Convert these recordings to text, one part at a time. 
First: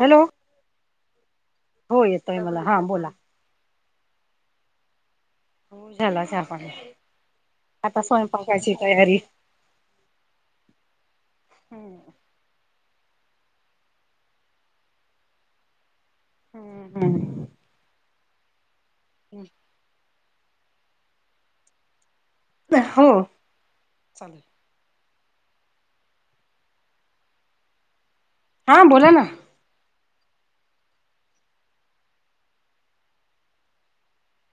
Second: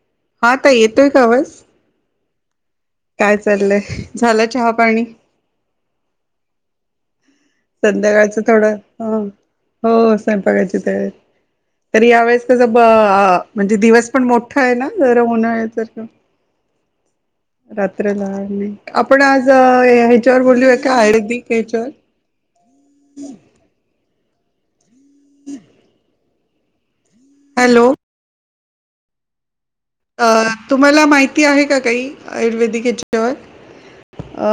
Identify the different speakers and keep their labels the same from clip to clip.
Speaker 1: Hello
Speaker 2: हाताईयेतोय का आवाज
Speaker 1: हो येतोय मला हां बोला हो
Speaker 2: काय चाललंय झालं चहा पाणी
Speaker 1: झाला चहा पाणिआता
Speaker 2: संध्याकाळचं
Speaker 1: स्वयंपाकाची
Speaker 2: थोडं ह
Speaker 1: तयारी
Speaker 2: हो स्वयंपाकायची तयारी तर यावेेळेस कस ब म्हणजे दिवस पण मोठा आहे ना तर उन्हाळ्या सारख
Speaker 1: हम्म हम्
Speaker 2: रात्रला आपण आज ह्याच्यावर बोलूय का आयुर्वेदिक ह्याच्यावर
Speaker 1: हो चालेल
Speaker 2: हम् हॅलो
Speaker 1: हां बोला ना
Speaker 2: अ तुम्हाला माहिती आहे का काही आयुर्वेदिक याच्याच्यावर अ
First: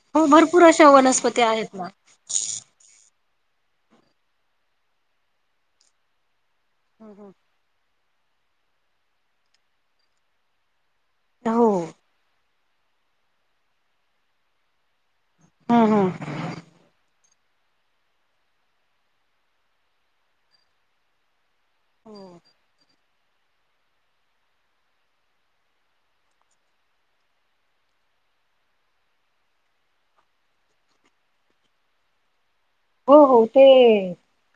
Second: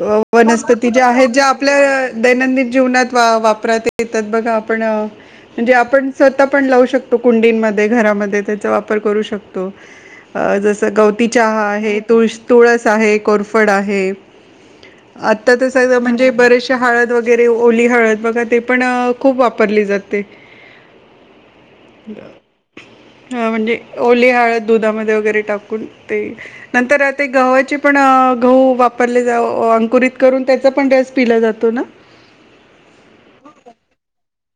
Speaker 2: अ
Speaker 1: हो भरपूर अशा
Speaker 2: वनस्पती ज्या आहेत
Speaker 1: वनस्पती
Speaker 2: ज्या आपल्या
Speaker 1: ना
Speaker 2: दैनंदिन जीवनात वा वापरात येतात बघा आपण म्हणजे आपण स्वतः पण लावू शकतो कुंडींमध्ये घरामध्ये त्याचा वापर करू शकतो अ जसं गवती चहा
Speaker 1: हो
Speaker 2: आहे तुळ तुळस आहे कोरफड फडआहे आता
Speaker 1: हम् हम
Speaker 2: तसे बरेचशे हळद वगैरे ओली हळद बघा ते पण खूप वापरली जाते हा म्हणजे ओली हळद दुधामध्ये वगैरे टाकून ते नंतर आता गव्हाची पण अ गहू वापरले जा अंकुरित करून त्याचा पण रस पिला जातो ना
Speaker 1: हो हो ते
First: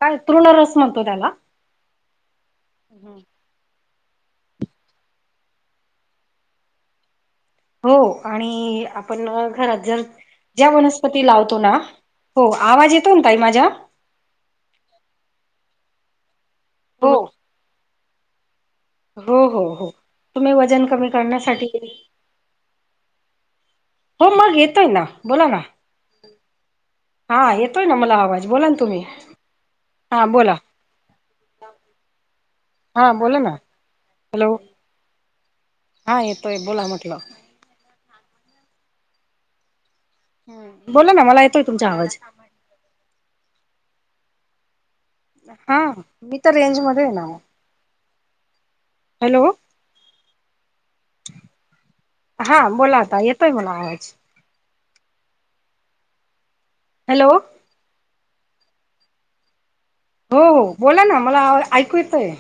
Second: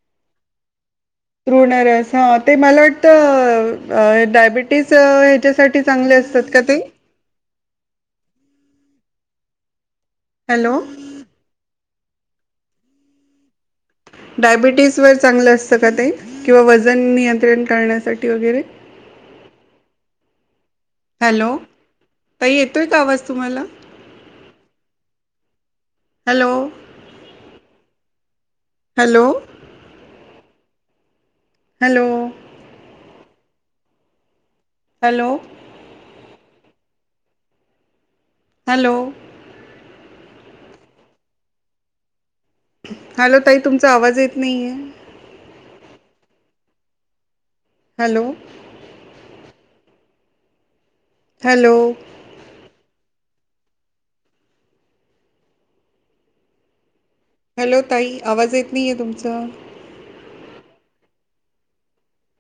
Speaker 1: काय तृणरस म्हणतो त्याला
Speaker 2: ्रुणरस हा ते मला वाटतं अ डायबिटीस ह्याच्यासाठी चांगले असतात का ते
Speaker 1: हो आणि आपण घरात जर ज्या
Speaker 2: हॅलो
Speaker 1: वणस तीलावतो ना हो आवाज येतो ना ताई माझा
Speaker 2: डायबिटीज वर चांगलं असतं का ते किंवा वजन
Speaker 1: हो
Speaker 2: नियंत्रण करण्यासाठी वगैरे
Speaker 1: हो हो हो तुम्ही वजन कमी
Speaker 2: हॅलो
Speaker 1: करण्यासाठी
Speaker 2: ताई येतोय का आवाज तुम्हाला
Speaker 1: हो मग येतोय ना बोला ना.
Speaker 2: हॅलो!
Speaker 1: हा येतोय ना मला आवाज बोला ना तुम्ही
Speaker 2: हॅलो
Speaker 1: हा बोला.
Speaker 2: हॅलो!
Speaker 1: हा बोला ना. हॅलो!
Speaker 2: हॅलो!
Speaker 1: हा येतोय बोला म्हटलं.
Speaker 2: हॅलो!
Speaker 1: ह बोला ना मला येतोय तुमचा आवाज.
Speaker 2: हॅलो ताई तुमचा आवाज येत नाहीये.
Speaker 1: हा मी तर रेंजमध्येध्ये‌.
Speaker 2: हॅलो!
Speaker 1: हॅलो!
Speaker 2: हॅलो!
Speaker 1: हा बोला आता येतोय मला आवाज. हॅलो!
Speaker 2: हॅलो ताई आवाज येत नाही आहे तुमचां.
Speaker 1: हो हो बोला ना मला ऐकू येतंय.